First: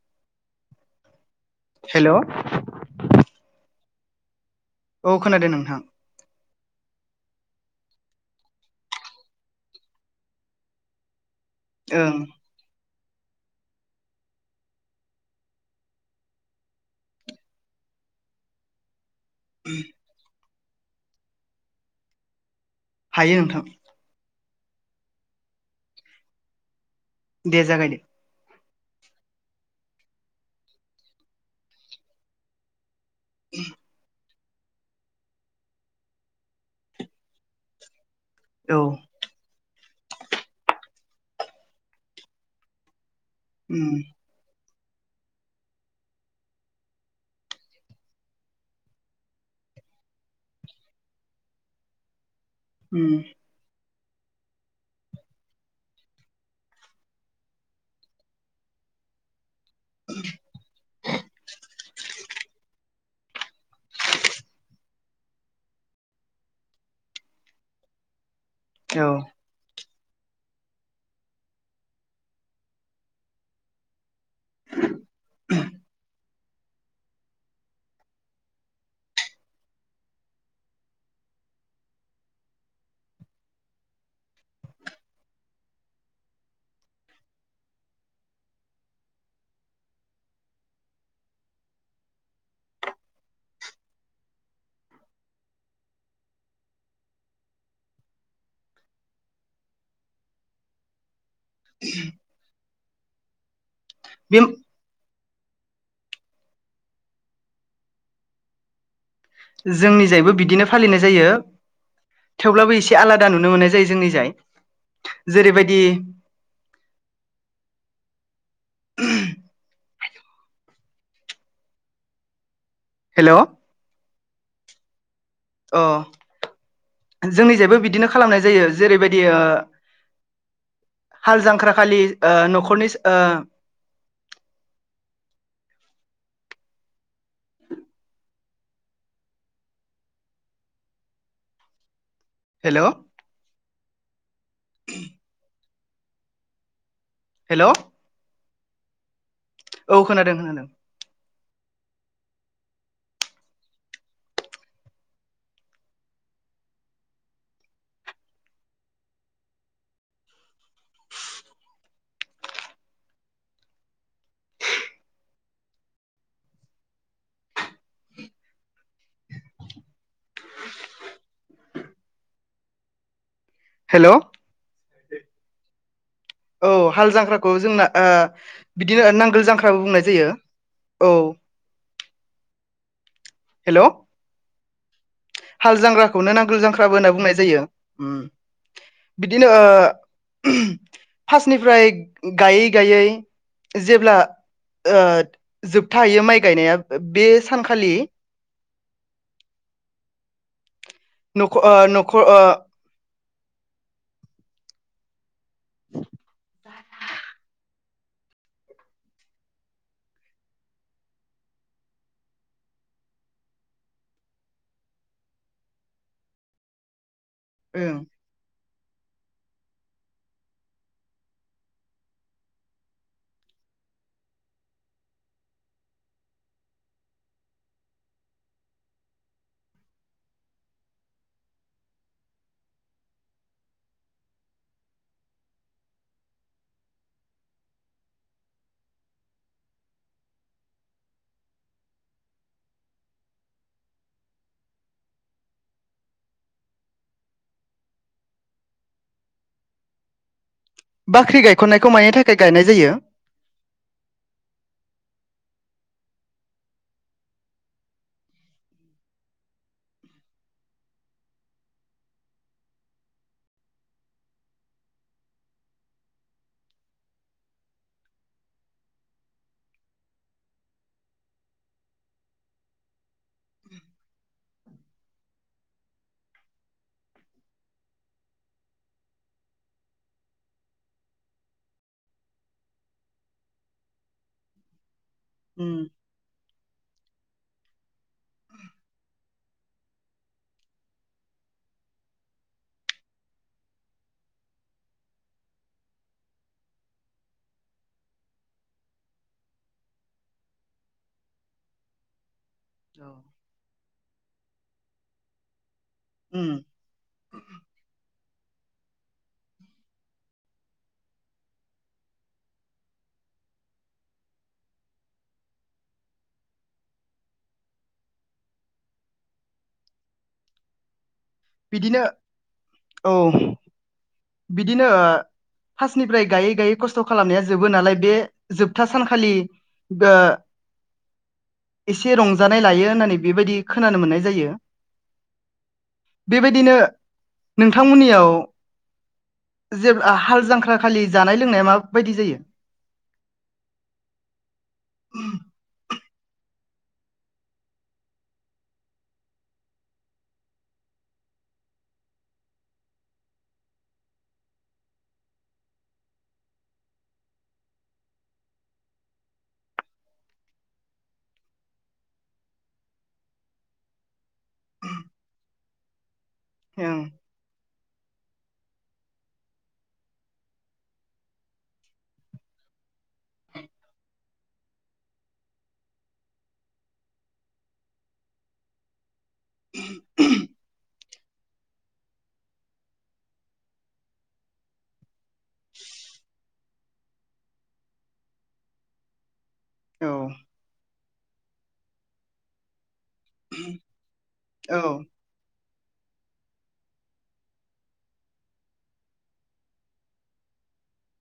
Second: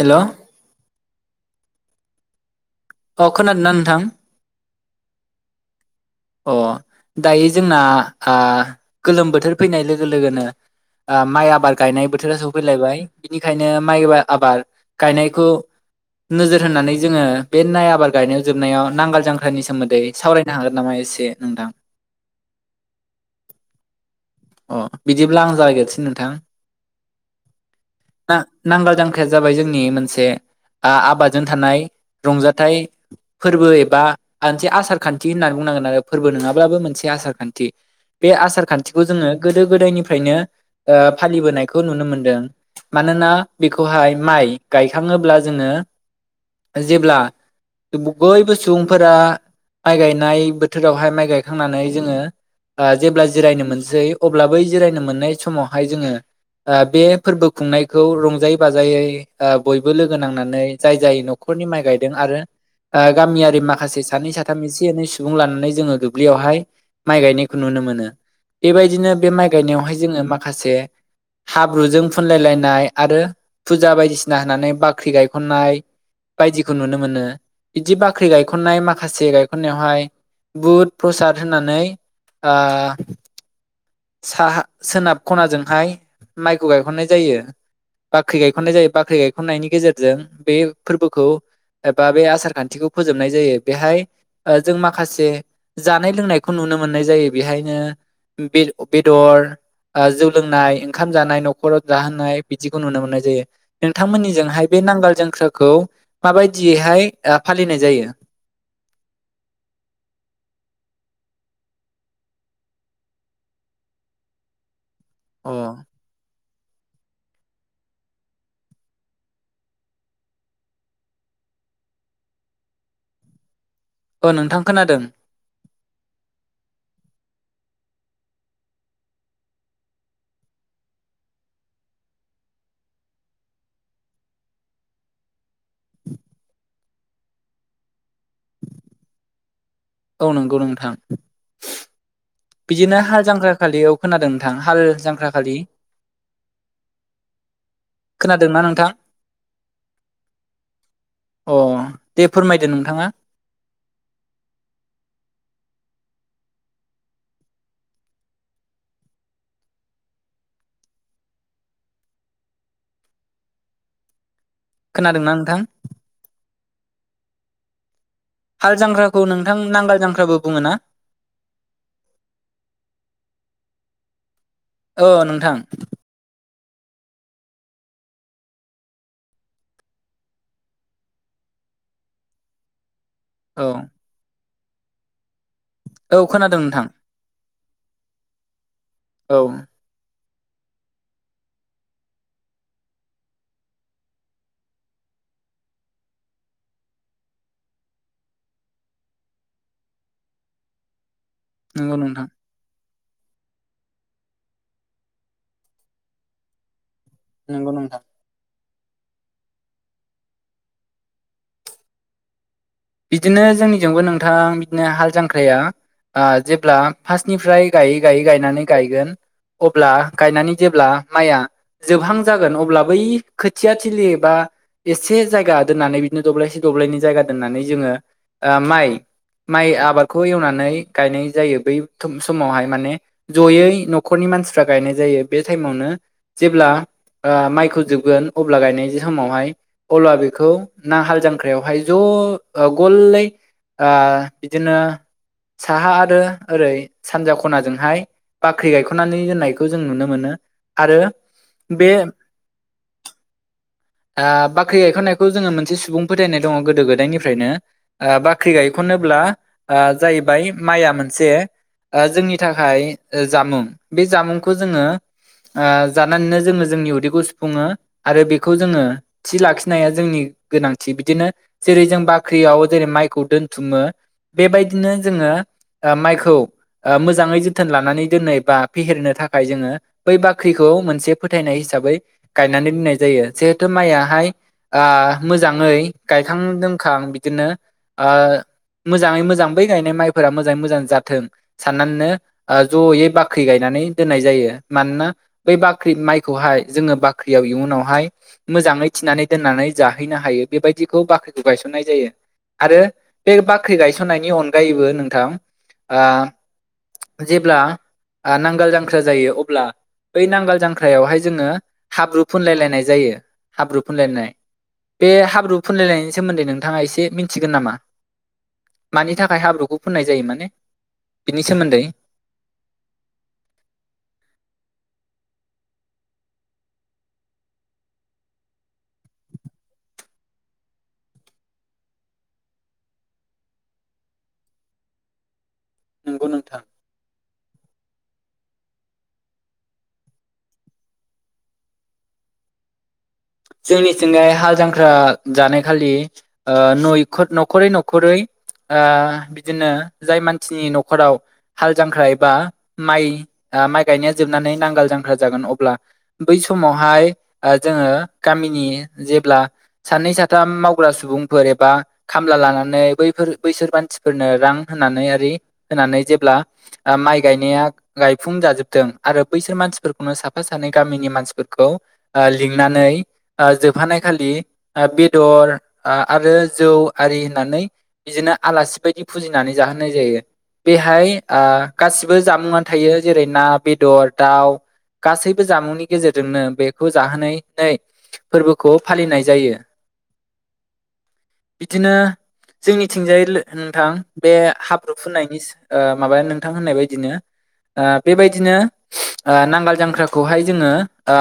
Hello hello औ खोनादो ना नोंथां? औ खोनादों नोंथां। अ दायो जोंना आ गोलोम बोथोर फैनाय लोगो लोगोनो ओ माइ आ बाद गायनाय ओं बोथोरा सौफैलायबाय। बिनिखायनो माइ आ-आबाद गायनायखौ नोजोर होनानै जोङो बे माइ आबाद गायनायाव जोबनायाव नांगोल जांख्रानि सोमोन्दै सावराय ना होगोन नामा [unintelligible] एसे नोंथां? हायो नोंथां अ बिदिब्ला आं जागोरसै नोंथां दे जागायदो ना नांगाल जांख्राया जाबाय जोंनि मोनसे आ आबादजों थानाय रंजाथाइ फोरबो एबा आनसे आसार खान्थि होननानै बुंनांगोन आरो फोरबो नङाब्लाबो मोनसे आसार खान्थि बे आसार औ खान्थिखौ जोङो गोदायनिफ्रायनो ओ फालिबोनायखौ नुनो मोनदों मानोना उम बेखौहाय माइ गायखाङोब्ला जोङो जेब्ला बयबो सुबुंफोरा माइ गायनाय बोथोरावहाय माइ गायखांनानै जोङो ओ उम जेब्ला जिरायनो मोनसै अब्लाबो जिरायनो मोननाय समावहाय जोङो ओ बे फोरबो खुंनायखौ रंजायै बाजायै ओ बयबो लोगो नांनानै जाय जाय न'खरनि माइ गायदों दों आरो गामियारि माखासे सानै साथाम एसे एनै सुबुं लानानै जोङो दुब्लियावहाय माइ गायनायखौ नुनो मोनो बे औ बिदिनो बे माइ गायनायावहाय जोङो माखासे हाब्रुजों फुनलायलायनाय आरो फुजा बायदिसिना होनानै बाख्रि गायखननाय बायदिखौ नुनो मोनो बिदि बाख्रि गायखननाय माखासे गायखननायावहाय बुध प्रसाद होननानै ओ साहा सोनाब खनाजोंहाय माइखौ गायखननाय जायो बाख्रि गायखननाय जायो बाख्रि गायखननायनि गेजेरजों बे फोरबोखौ एबा बे आसार खान्थिखौ फोजोबनाय जायो बेहाय ओ जों माखासे जानाय लोंनायखौ नुनो मोननाय जायो बेहायनो बे बेदर ओ जौ लोंनाय ओंखाम जानाय न'खराव जाहोनाय बिदि खौ नुनो मोननाय जायो नोंथांमोननिजोंहाय बे नांगोल जां सोरखौ माबायदियैहाय ओ फालिनाय जायो जोंनिजायबो बिदिनो फालिनाय जायो थेवब्लाबो एसे आलादा नुनो मोननाय जायो जोंनिजाय अ जेरैबायदि [inaudible] हेल अ नोंथां खोनादों अ जोंनि जायबो बिदिनो खालामनाय जायो जेरैबायदि ओ हाल जांख्राखालि ओ न'खरनि ओ औ नंगौ नोंथां हेल' बिदिनो हाल जांख्रा खालियाव खोनादों नोंथां हाल जांख्राखालि हेल' खोनादोंना नोंथां औ खोनादों खोनादों अ दे फोरमायदो नोंथाङा खोनादोंना नोंथां हाल जांख्राखौ नोंथां नांगाल जांख्रा बुङोना हेलौ औ नोंथां औ हाल जांख्राखौ जोंना ओ बिदिनो नांगोल जांख्राबो बुंनाय जायो औ। औ हेलौ। हाल औ जांग्राखौनो खोनादों नांगोल नोंथां जांख्राबो होनना बुंनाय जायो ओम औ बिदिनो ओ फार्स्टनिफ्राय गायै गायै जेब्ला ओ जोबथाहैयो माइ गायनाया बे सानखालि न'ख ओ नंगौ न'ख ओ नोंथां [unintelligible] नंगौ नोंथां बिदिनो जोंनिजोंबो नोंथाङा बिदिनो हाल जांख्राया ओ जेब्ला फास्तनिफ्राय ओं गायै गायै गायनानै गायगोन अब्ला गायनानै जेब्ला माया जोबहां जागोन अब्ला बै खोथिया थोलि एबा एसे जायगा दोननानै बिदिनो दब्लायसे दब्लायनि जायगा दोननानै जोङो ओ माइ माइ आबादखौ एवनानै गायनाय जायो बै समावहाय माने जयै न'खरनि मानसिफ्रा गायनाय जायो बे टाइमावनो जेब्ला ओ माइखौ जोबगोन अब्ला गायनाय समावहाय अब्ला बेखौ ना हाल जांख्रायावहाय ज' ओ गलै बिदिनो साहा आरो ओरै सानजा खनाजोंहाय बाख्रि गायख'नानै दोननायखौ जों नुनो मोनो आरो बाख्रि बे गायखननायखौ मानि थाखाय गायनाय जायो ओ बाख्रि गायख'नायखौ जोङो मोनसे सुबुं फोथायनाय दङ गोदो गोदायनि फ्रायनो ओ बाख्रि गायखनोब्ला ओ जाहैबाय माइआ मोनसे ओ जोंनि थाखाय जामुं बे जामुंखौ जोङो ओ जानानैनो जोङो जोंनि उदैखौ सुफुङो आरो बेखौ जोङो थि लाखिनाया जोंनि गोनांथि बिदिनो जेरै जों बाख्रियाव जेरै माइखौ दोनथुमो बेबायदिनो जोङो ओ माइखौ ओ मोजाङै जोथोन लानानै दोननाय बा फेहेरनो थाखाय जोङो बै बाख्रिखौ मोनसे फोथायनाय हिसाबै गायनानै दोननाय जायो जिहेथु माइयाहाय ओ मोजाङै उम गायखांदों खां बिदिनो ओ मोजाङै मोजां बै गायनाय माइफोरा मोजाङै मोजां जाथों साननानैनो जयै बाख्रि गायनानै दोननाय जायो मानोना बै बाख्रि माइखौहाय जोङो बाख्रियाव इयुनावहाय मोजाङै थिनानै दोननानै जाहैनो हायो बेबायदिखौ बाख्रि गायसननाय जायो आरो बे बाख्रि गायसननायनि अन जायोबो नोंथां ओ उम जेब्ला ओ नांगाल जांख्रा जायो अब्ला बै नांगाल जांख्रायावहाय जोङो हाब्रु फुनलायलायनाय जायो हाब्रु फुनलायनाय बे हाब्रु फुनलायनाय सोमोन्दै नोंथाङा एसे मिथिगोन नामा मानि थाखाय हाब्रुखौ फुननाय जायो माने बिनि सोमोन्दै बिदिनो औ बिदिनो ओ फासटनिफ्राय गायै गायै कसट' खालामनाया जोबो नालाय बे जोबथा सानखालि गो एसे रंजानाय लायो होननानै बेबायदि खोनानो मोननाय जायो। नंगौ नोंथां बेबायदिनो। नोंथांमोननियाव जेबा हाल जांख्राखालि जानाय लोंनाया माबायदि जायो। जोंनिथिंजाय हाल जांख्रा जानाय खालि। ओ नयखर नखरै नखरै ओ बिदिनो जाय मानसिनि ओ न'खराव हाल जांख्रा एबा माइ माइ गायनाया जोबनानै नांगाल जांख्रा जागोन अब्ला बै समावहाय जोङो। गामिनि जेब्ला सानै साथाम मावग्रा सुबुंफोर एबा खामला लानानै बैफोर बैसोर मानसिफोरनो रां होनानै आरि होनानै जेब्ला। आ ओं माइ गायनाया गायफुं जाजोबदों आरो बैसोर मानसिफोरखौनो साफा सानै गामिनि मानसिफोरखौ आ लिंनानै। आ जोबहानाय खालि बेदर आरो जौ आरि होननानै बिदिनो आलासि बायदि फुजिनानै जाहोनाय जायो बेहाय आ गासिबो जामुंआनो थायो जेरै ना बेदर दाउ गासैबो जामुंनि गेजेरजोंनो बेखौ जाहोनाय। फोरबोखौ फालिनाय जायो। औ बिदिनो जोंनि थिंजाय लो नोंथां बे औ हाब्रु फुननायनि सो ओ माबाया नोंथां होननाय बायदिनो ओ बेबायदिनो ओ नांगाल जांख्राखौहाय जोङो ओ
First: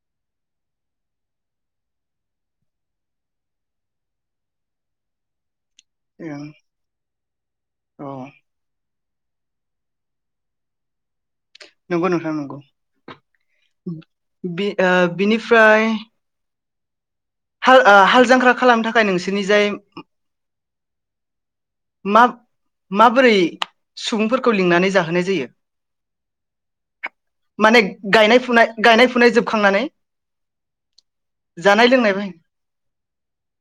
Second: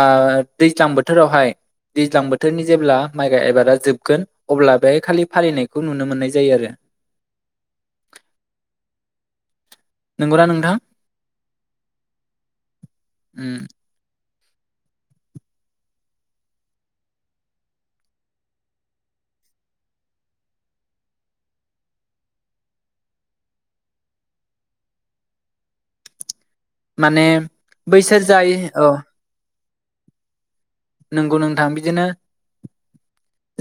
दैज्लां बोथोरावहाय दैज्लां बोथोरनि जेब्ला माइ गाय एबादा जोबगोन अब्ला बे खालि फालिनाय खौ नुनो मोननाय ओं जायो आरो औ नंगौना नोंथां? नंगौ नोंथां नंगौ। उम बि ओ बिनिफ्राय हाल ओ हाल जांख्रा खालामनो थाखाय नोंसोरनि जाय माब माबोरै सुबुंफोरखौ लिंनानै जाहोनाय जायो? माने माने बैसोर गायनाय जाय फुनाय औ गायनाय फुनाय जोबखांनानै नंगौ नोंथां जानाय बिदिनो लोंनाय बाय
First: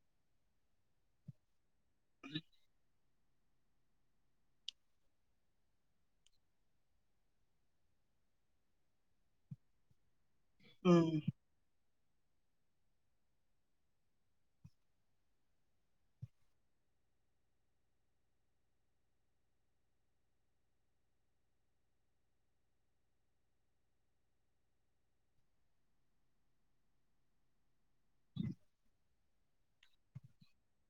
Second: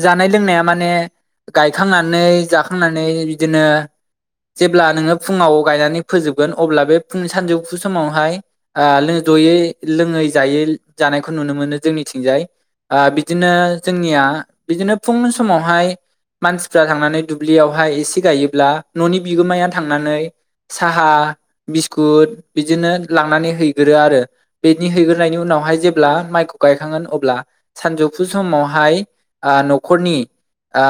जानाय लोंनाया माने गायखांनानै जाखांनानै बिदिनो जेब्ला नोङो फुङाव गायनानै फोजोबगोन अब्ला बे फुं सानजौफु समावहाय जयै लोङै जायै उम जानायखौ नुनो मोनो जोंनिथिंजाय ओ बिदिनो जोंनिया बिदिनो फुं समावहाय मानसिफ्रा थांनानै दुब्लियावहाय एसे गायोब्ला न'नि बिगोमाया थांनानै साहा बिस्कुट बिदिनो लांनानै हैगोरो आरो बिनि हैग्रोनायनि उनावहाय जेब ब्ला माइखौ गायखांगोन अब्ला सानजौफु समावहाय ओ न'खरनि ओ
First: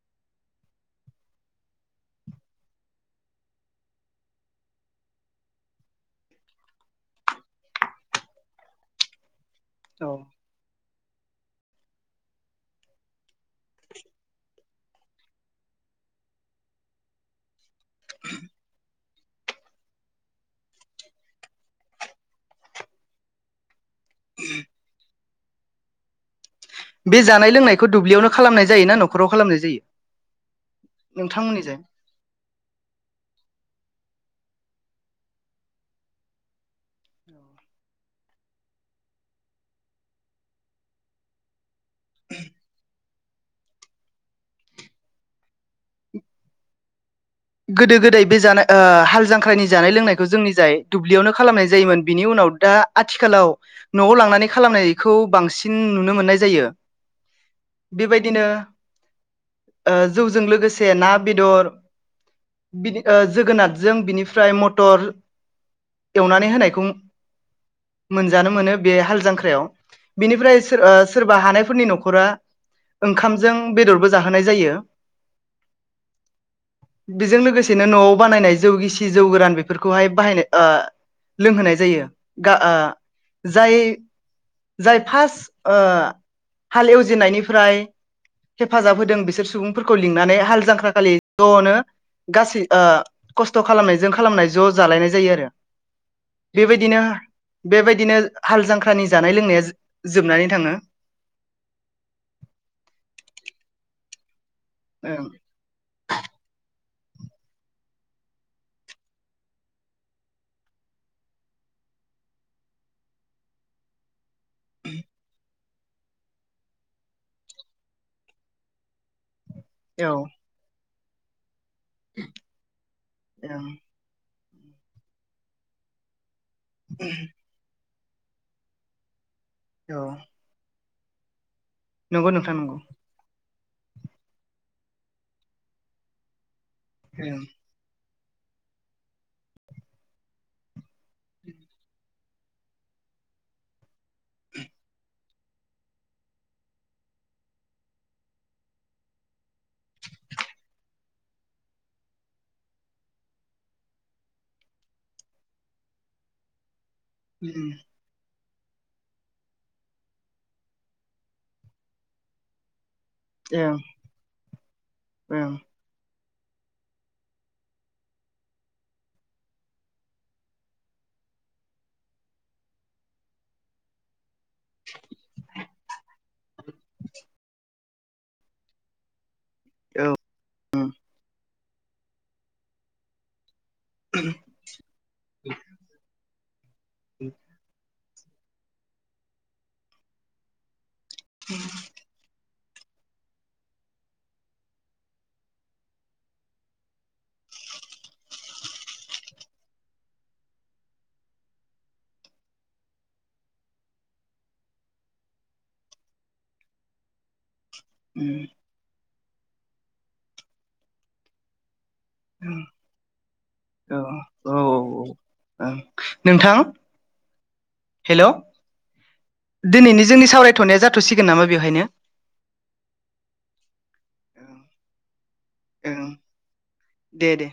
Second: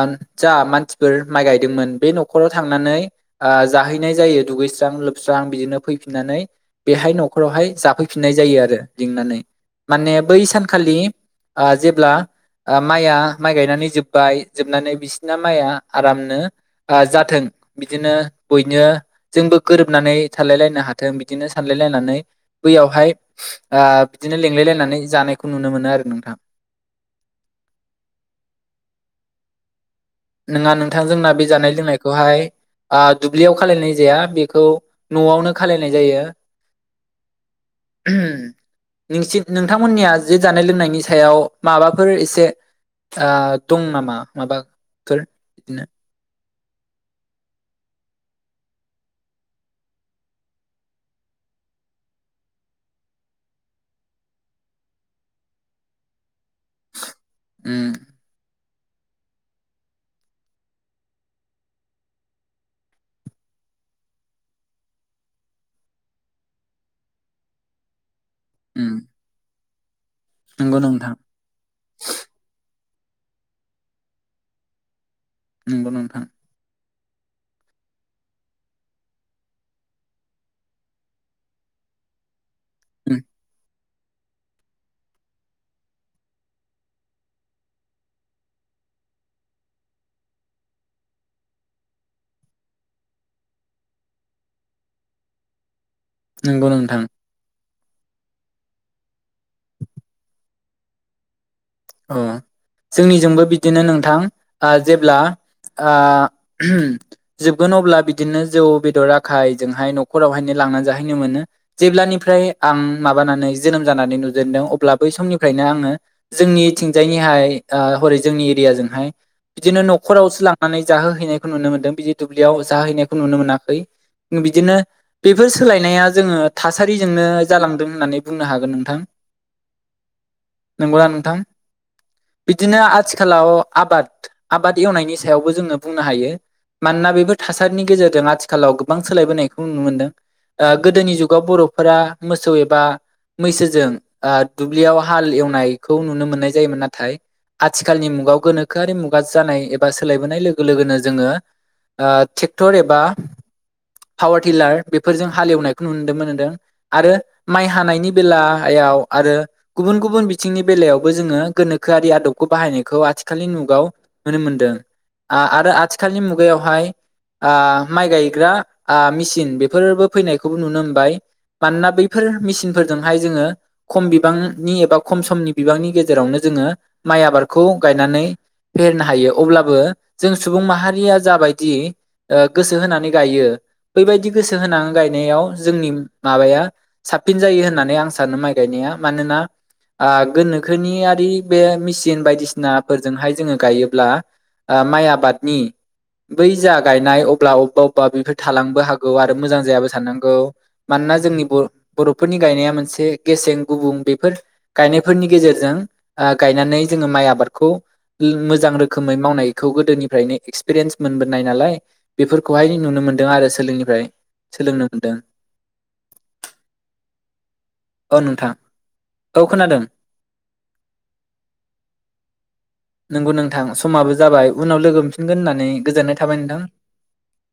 जा मानसिफोर माइ गायदोंमोन बे न'खराव थांनानै जाहैनाय जायो दुगैस्रां लोबस्रां बिदिनो फैफिननानै बेहाय न'खरावहाय जाफैफिननाय जायो आरो लिंनानै। औ माने बै सानखालि ओ जेब्ला ओ माइआ माइ गायनानै जोब्बाय जोबनानै बिसिना माइआ आरामनो ओ जाथों बिदिनो बयनो जोंबो गोरोबनानै थालाय लायनो हाथों बिदिनो सानलाय लायनानै बैयावहाय ओ बिदिनो लिलाय लाय नानै जानायखौ नुनो मोनो आरो नोंथां। बे जानाय लोंनायखौ दुब्लियावनो खालामनाय जायो ना न'खराव खालामनाय जायो? नोङा नोंथांजोंना बे नोंथांमोननि जानाय जाय? लोंनायखौहाय दुब्लियाव खालायनाय जाया बेख खौ न'आवनो खालायनाय जायो नोंसि-नोंथांमोननिया जे जानाय लोंनायनि सायाव माबाफोर एसे ओ दं नामा माबा फोर नो गोदो गोदाय बे जानाय हाल जांख्रानि जानाय लोंनायखौ जोंनि जाय दुब्लियावनो खालामनाय जायोमोन बिनि उनाव दा आथिखालाव न'आव लांनानै खालामनायखौ बांसिन नुनो मोननाय जायो। उम बेबायदिनो जौजों लोगोसे ना बेदर बिदि ओ जोगोनारजों बिनिफ्राय मटर एवनानै होनायखौ मोनजानो मोनो उम बे हाल जांख्रायाव बिनिफ्राय सो नंगौ ओ नोंथां सोरबा हानायफोरनि न'खरा ओंखामजों बेदरबो जाहोनाय जायो। नंगौ नोंथां बेजों लोगोसेनो न'आव बानायनाय जौ गिसि जौ गोरान बेफोरखौहाय बाहायनाय ओ लोंहोनाय जायो। गा ओ उम जाय जाय फार्स्ट हाल एवजेननायनिफ्राय हेफाजाब होदों बिसोर सुबुंफोरखौ लिंनानै हाल जांख्राखालि ज'नो गासै खस्थ' खालामनायजों खालामनाय ज' जालायनाय जायो आरो नंगौ नोंथां बेबायदिनो बेबायदिनो हाल जांख्रानि जानाय लोंनाया जोबनानै थाङो अ जोंनिजोंबो बिदिनो नोंथां जेब्ला ओं जोबगोन अब्ला बिदिनो जौ बेदर आखायजोंहाय न'खरावहाय लांनानै जाहैनो मोनो जेब्लानिफ्राय आं माबानानै जोनोम जानानै नु जेनदों अब्ला बै समनिफ्रायनो जोंनि थिंजायनिहाय हरै जोंनि एरियाजोंहाय बिदिनो औ न'खरावसो लांनानै जाहोहैनाय नुनो मोन्दों बिदि दुब्लियाव जाहैनायखौ नुनो ओं मोनाखै बिदिनो बेफोर सोलायनाया जोङो थासारिजोंनो जालांदों होननानै बुंनो हागोन नोंथां औ नोंगौ ना नोंथां नंगौ नोंथां नंगौ बिदिनो आथिखालाव आबाद आबाद एवनायनि सायावबो जोङो बुंनो हायो मानोना बेफोर ओं थासारिनि गेजेरजों आथिखालाव गोबां सोलायबोनायखौ नुनो मोनदों गोदोनि जुगाव बर'फोरा मोसौ एबा मैसोजों दुब्लियाव हाल एवनायखौ नुनो मोननाय जायोमोन नाथाय आथिखालनि मुगायाव गोनोखोआरि मुगा जानाय एबा सोलायबोनाय लोगो लोगोनो जोङो ट्रेक्टर एबा पावार टिलार बेफोरजों हालेवनायखौ नुदोंमोन नदों आरो ओं माइ ओं हानायनि बेला हायाव आरो गुबुन गुबुन बिथिंनि बेलायावबो जोङो गोनोखोआरि आदबखौ बाहायनायखौ खौ आथिखालनि औ मुगाव नुनो मोनदों आरो आथिखालनि मु मुगायावहाय माइ गायग्रा मेचन बेफोरबो फैनायखौबो नुनो मोनबाय मानोना बैफोर मेसिन फोरजोंहाय जोंङो खम बिबां नि एबा खम समनि बिबांनि गेजेरावनो माइ आबादखौ गायनानै फेेरनो हायो अब्लाबो जों सुबुं माहारि दानिया जाबायदि गोसो होनानै गायो बैबायदि गोसो होनानै गायनायाव जोंनि माबाया साबसिन जायो होननानै आं सानो माइ गायनाया मानोना ओ गोखोनिआरि बे मिसिन बायदिसिना बसिनाफोरजोंहाय जोंङो गायोब्ला माइ आबादनि बै जा गायनाय अब्ला अबेबा अबेबा बेफोर थालांबो हागौ आरो मोजां जायाबो थानानांगौ मानोना जोंनि बर बर'फोरनि गायनाया मोनसे गेसें गुबुं बेफोर गायनायफोरनि गेजेरजों गायनानै जोंङो माइ आबादखौ मोजां रोखोमै मावनाय बेखौ गोदोनिफ्रायनो एक्सपिरियेन्स मोनबोनाय नालाय बेफोरखौहाय नुनो मोनदों आरो औ सोलोंनिफ्राय सोलोंनो औ मोनदों नोंथां औ हेलौ नोंथां औ खोनादों दिनैनि जोंनि सावरायथ'नाया जाथ'सिग नंगौ नोंथां समाबो जाबाय उनाव लोगो मोन नगोन होननानै ओं गोजोननाय थाबाय नोंथां दे दे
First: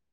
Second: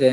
दे